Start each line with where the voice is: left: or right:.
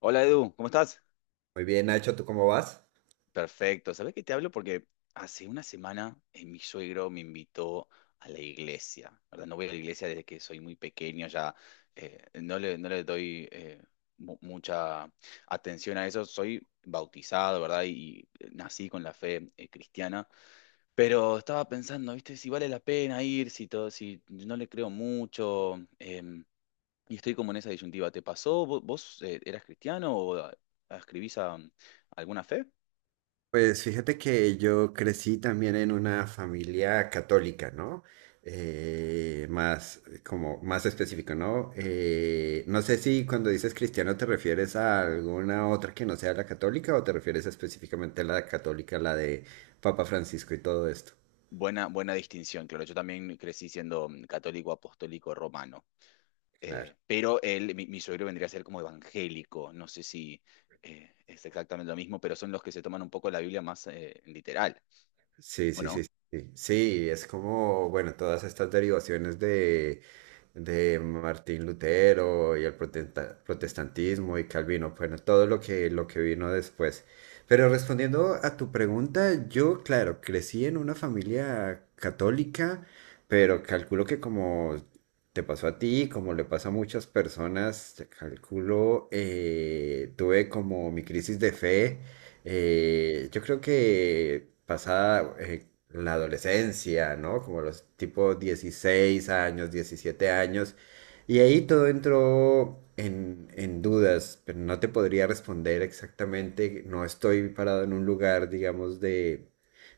left: Hola Edu, ¿cómo estás?
right: Muy bien, Nacho, ¿tú cómo vas?
left: Perfecto. ¿Sabés que te hablo? Porque hace una semana mi suegro me invitó a la iglesia, ¿verdad? No voy a la iglesia desde que soy muy pequeño, ya no le doy mucha atención a eso. Soy bautizado, ¿verdad? Y nací con la fe cristiana, pero estaba pensando, ¿viste? Si vale la pena ir, si todo, si no le creo mucho. Y estoy como en esa disyuntiva. ¿Te pasó? ¿Vos, eras cristiano o escribís a alguna fe?
right: Pues fíjate que yo crecí también en una familia católica, ¿no? Más, como más específico, ¿no? No sé si cuando dices cristiano te refieres a alguna otra que no sea la católica o te refieres específicamente a la católica, la de Papa Francisco y todo esto.
left: Buena, buena distinción, claro. Yo también crecí siendo católico, apostólico, romano.
right: Claro.
left: Pero él, mi suegro vendría a ser como evangélico. No sé si es exactamente lo mismo, pero son los que se toman un poco la Biblia más literal,
right: Sí,
left: ¿o
right: sí, sí,
left: no?
right: sí. Sí, es como, bueno, todas estas derivaciones de Martín Lutero y el protestantismo y Calvino, bueno, todo lo que, vino después. Pero respondiendo a tu pregunta, yo, claro, crecí en una familia católica, pero calculo que como te pasó a ti, como le pasa a muchas personas, calculo, tuve como mi crisis de fe
left: Ujú,
right: yo creo que pasada la adolescencia, ¿no? Como los tipo 16 años, 17 años, y ahí todo entró en dudas, pero no te podría responder exactamente, no estoy parado en un lugar, digamos, de,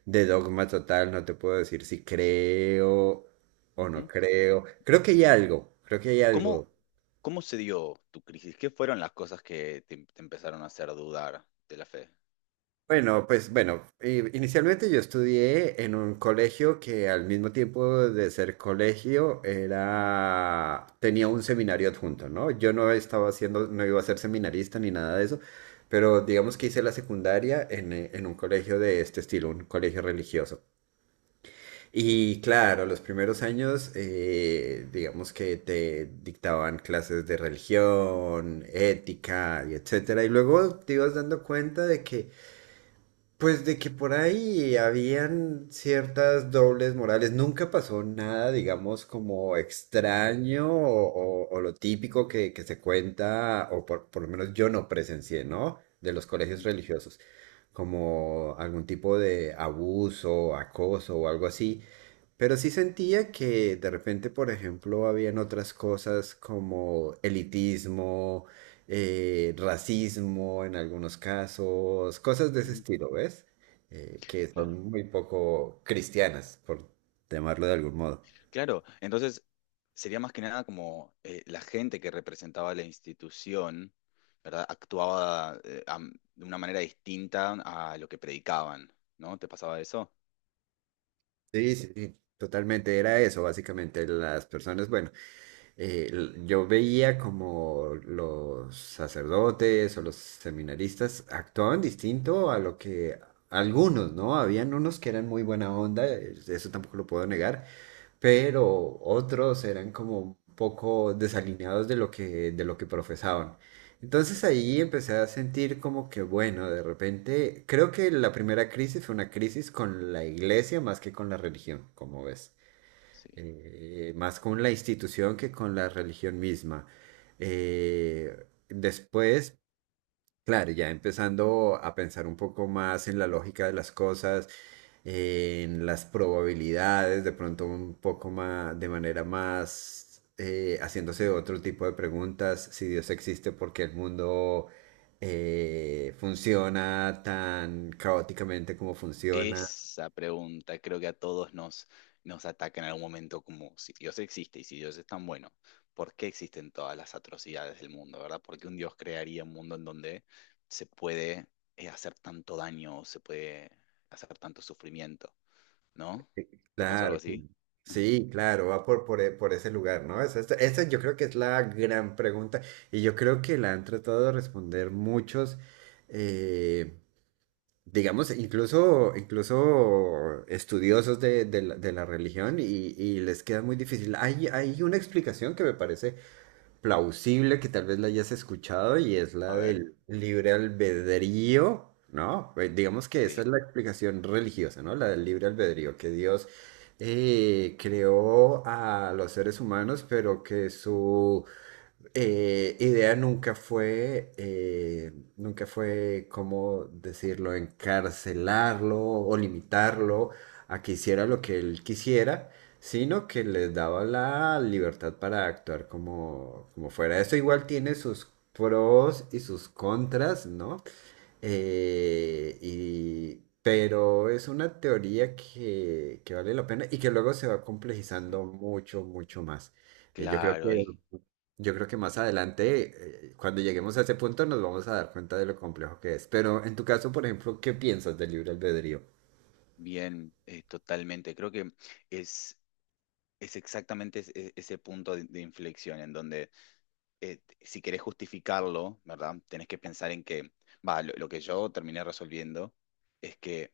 right: de dogma total, no te puedo decir si creo o no
left: ujú.
right: creo, creo que hay algo, creo que hay
left: ¿Cómo,
right: algo.
left: cómo se dio tu crisis? ¿Qué fueron las cosas que te empezaron a hacer dudar de la fe?
right: Bueno, pues bueno, inicialmente yo estudié en un colegio que al mismo tiempo de ser colegio era tenía un seminario adjunto, ¿no? Yo no estaba haciendo, no iba a ser seminarista ni nada de eso, pero digamos que hice la secundaria en un colegio de este estilo, un colegio religioso. Y claro, los primeros años, digamos que te dictaban clases de religión, ética y etcétera, y luego te ibas dando cuenta de que pues de que por ahí habían ciertas dobles morales, nunca pasó nada, digamos, como extraño o lo típico que se cuenta, o por lo menos yo no presencié, ¿no? De los colegios
left: Ujú,
right: religiosos como algún tipo de abuso, acoso o algo así. Pero sí sentía que de repente, por ejemplo, habían otras cosas como elitismo, racismo en algunos casos, cosas de ese
left: ujú,
right: estilo, ¿ves? Que
left: claro.
right: son muy poco cristianas, por llamarlo de algún modo.
left: Claro, entonces sería más que nada como la gente que representaba la institución, ¿verdad? Actuaba de una manera distinta a lo que predicaban, ¿no? ¿Te pasaba eso?
right: Sí, sí, sí, totalmente era eso, básicamente. Las personas, bueno. Yo veía como los sacerdotes o los seminaristas actuaban distinto a lo que algunos, ¿no? Habían unos que eran muy buena onda, eso tampoco lo puedo negar, pero otros eran como un poco desalineados de lo que, profesaban. Entonces ahí empecé a sentir como que, bueno, de repente, creo que la primera crisis fue una crisis con la iglesia más que con la religión, como ves
left: Sí.
right: más con la institución que con la religión misma. Eh, Después, claro, ya empezando a pensar un poco más en la lógica de las cosas, en las probabilidades, de pronto un poco más, de manera más, haciéndose otro tipo de preguntas, si Dios existe, por qué el mundo funciona tan caóticamente como funciona.
left: Esa pregunta creo que a todos nos ataca en algún momento, como si Dios existe y si Dios es tan bueno, ¿por qué existen todas las atrocidades del mundo, ¿verdad? ¿Por qué un Dios crearía un mundo en donde se puede hacer tanto daño, se puede hacer tanto sufrimiento? ¿No? ¿Te pasó algo
right: Claro, claro.
left: así? Ujú.
right: Sí, claro, va por ese lugar, ¿no? Esa yo creo que es la gran pregunta y yo creo que la han tratado de responder muchos, eh, digamos, incluso estudiosos de la religión y les queda muy difícil. Hay una explicación que me parece plausible que tal vez la hayas escuchado y es
left: A
right: la
left: ver,
right: del libre albedrío, ¿no? Digamos que esa
left: sí,
right: es la explicación religiosa, ¿no? La del libre albedrío, que Dios creó a los seres humanos, pero que su idea nunca fue, ¿cómo decirlo?, encarcelarlo o limitarlo a que hiciera lo que él quisiera, sino que les daba la libertad para actuar como fuera. Esto igual tiene sus pros y sus contras, ¿no? Eh, y, pero es una teoría que vale la pena y que luego se va
left: sí,
right: complejizando mucho, mucho más. Eh, yo creo
left: claro,
right: que
left: ahí,
right: yo creo que más adelante, cuando lleguemos a ese punto, nos vamos a dar cuenta de lo complejo que es. Pero en tu caso, por ejemplo, ¿qué piensas del libre albedrío?
left: bien, totalmente. Creo que es, es exactamente ese punto de inflexión en donde si querés justificarlo, ¿verdad? Tenés que pensar en que, va, lo que yo terminé resolviendo es que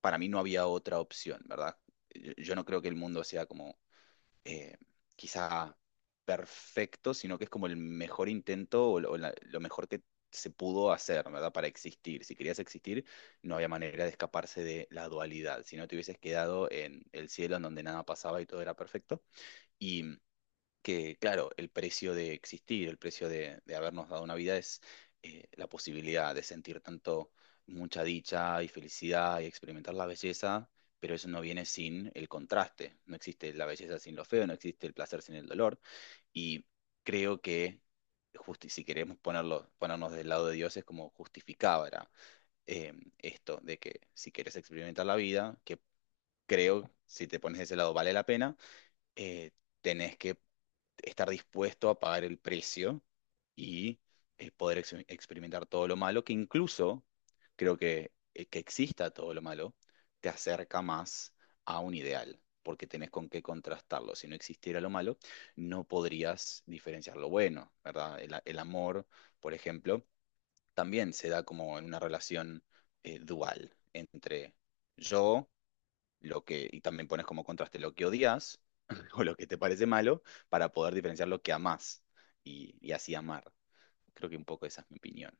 left: para mí no había otra opción, ¿verdad? Yo no creo que el mundo sea como eh, quizá perfecto, sino que es como el mejor intento o, lo, o lo mejor que se pudo hacer, ¿verdad? Para existir. Si querías existir, no había manera de escaparse de la dualidad. Si no, te hubieses quedado en el cielo en donde nada pasaba y todo era perfecto. Y que, claro, el precio de existir, el precio de habernos dado una vida es la posibilidad de sentir tanto mucha dicha y felicidad y experimentar la belleza, pero eso no viene sin el contraste. No existe la belleza sin lo feo, no existe el placer sin el dolor. Y creo que, si queremos ponerlo, ponernos del lado de Dios, es como justificaba esto de que si quieres experimentar la vida, que creo, si te pones de ese lado, vale la pena eh, tenés que estar dispuesto a pagar el precio y poder experimentar todo lo malo, que incluso creo que exista todo lo malo, te acerca más a un ideal, porque tenés con qué contrastarlo. Si no existiera lo malo, no podrías diferenciar lo bueno, ¿verdad? El amor, por ejemplo, también se da como en una relación dual entre yo lo que, y también pones como contraste lo que odias o lo que te parece malo para poder diferenciar lo que amás y así amar. Creo que un poco esa es mi opinión.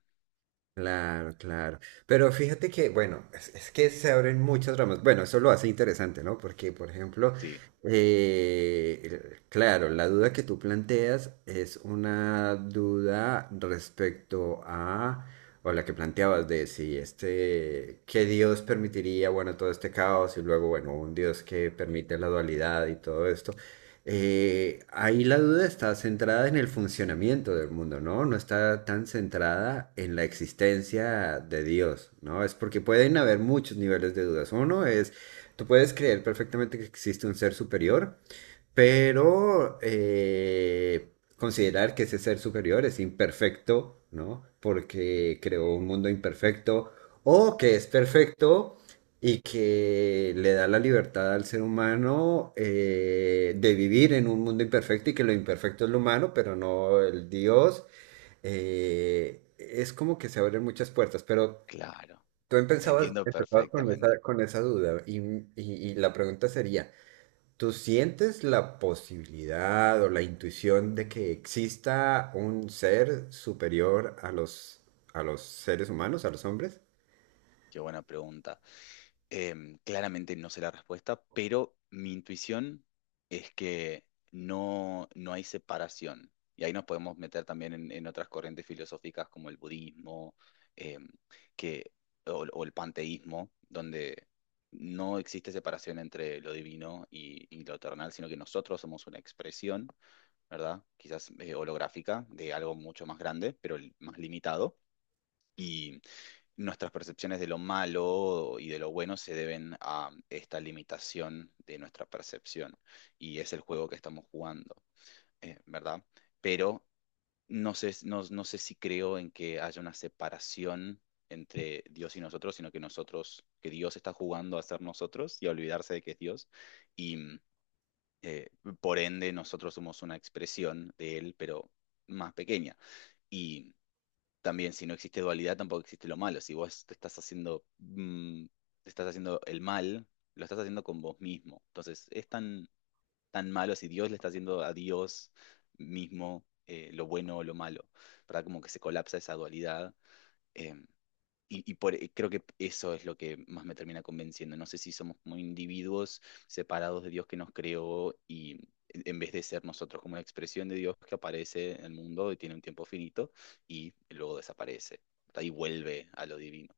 right: Claro, claro. Pero fíjate que, bueno, es que se abren muchas ramas. Bueno, eso lo hace interesante, ¿no? Porque, por ejemplo,
left: Sí,
right: claro, la duda que tú planteas es una duda respecto a, o la que planteabas de si este, que Dios permitiría, bueno, todo este caos y luego, bueno, un Dios que permite la dualidad y todo esto ahí la duda está centrada en el funcionamiento del mundo, ¿no? No está tan centrada en la existencia de Dios, ¿no? Es porque pueden haber muchos niveles de dudas. Uno es, tú puedes creer perfectamente que existe un ser superior, pero considerar que ese ser superior es imperfecto, ¿no? Porque creó un mundo imperfecto, o que es perfecto y que le da la libertad al ser humano de vivir en un mundo imperfecto y que lo imperfecto es lo humano, pero no el Dios. Es como que se abren muchas puertas, pero
left: claro,
right: tú empezabas,
left: entiendo
right: empezabas con esa,
left: perfectamente.
right: duda y la pregunta sería... ¿Tú sientes la posibilidad o la intuición de que exista un ser superior a los seres humanos, a los hombres?
left: Qué buena pregunta. Claramente no sé la respuesta, pero mi intuición es que no, no hay separación. Y ahí nos podemos meter también en otras corrientes filosóficas como el budismo, em, que, o el panteísmo, donde no existe separación entre lo divino y lo terrenal, sino que nosotros somos una expresión, ¿verdad? Quizás holográfica de algo mucho más grande, pero más limitado, nuestras percepciones de lo malo y de lo bueno se deben a esta limitación de nuestra percepción y es el juego que estamos jugando, ¿verdad? Pero no sé, no, no sé si creo en que haya una separación entre Dios y nosotros, sino que nosotros, que Dios está jugando a ser nosotros y a olvidarse de que es Dios y eh, por ende nosotros somos una expresión de Él, pero más pequeña. Y también si no existe dualidad, tampoco existe lo malo. Si vos te estás haciendo, te estás haciendo el mal, lo estás haciendo con vos mismo. Entonces, es tan, tan malo si Dios le está haciendo a Dios mismo lo bueno o lo malo, ¿verdad? Como que se colapsa esa dualidad. em, y, y por, y creo que eso es lo que más me termina convenciendo. No sé si somos como individuos separados de Dios que nos creó y en vez de ser nosotros como una expresión de Dios que aparece en el mundo y tiene un tiempo finito y luego desaparece. Ahí vuelve a lo divino.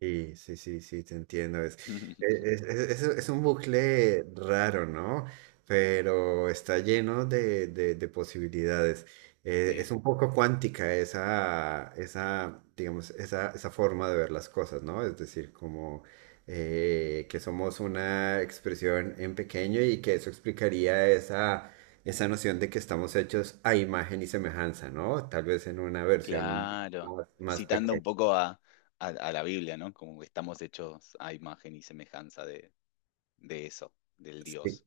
right: Sí, sí, sí, sí, te entiendo. Es, e, es, es un bucle raro, ¿no? Pero está lleno de, posibilidades. Es
left: Sí,
right: un poco cuántica digamos, esa forma de ver las cosas, ¿no? Es decir, como que somos una expresión en pequeño y que eso explicaría esa, esa noción de que estamos hechos a imagen y semejanza, ¿no? Tal vez en una versión
left: claro.
right: más, más
left: Citando un
right: pequeña.
left: poco a la Biblia, ¿no? Como que estamos hechos a imagen y semejanza de eso, del
right: Sí,
left: Dios,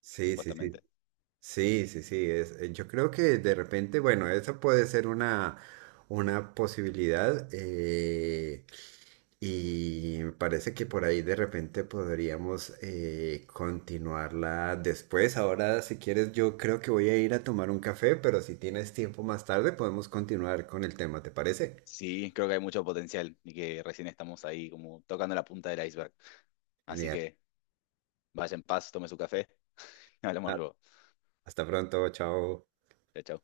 right: sí, sí, sí.
left: supuestamente.
right: Sí, sí, sí, yo creo que de repente, bueno, esa puede ser una posibilidad y me parece que por ahí de repente podríamos continuarla después. Ahora, si quieres, yo creo que voy a ir a tomar un café, pero si tienes tiempo más tarde podemos continuar con el tema, ¿te parece?
left: Sí, creo que hay mucho potencial y que recién estamos ahí como tocando la punta del iceberg. Así
right: Genial.
left: que vaya en paz, tome su café. Hablamos
right: Ah,
left: luego.
right: Hasta pronto, chao.
left: Chao, chao.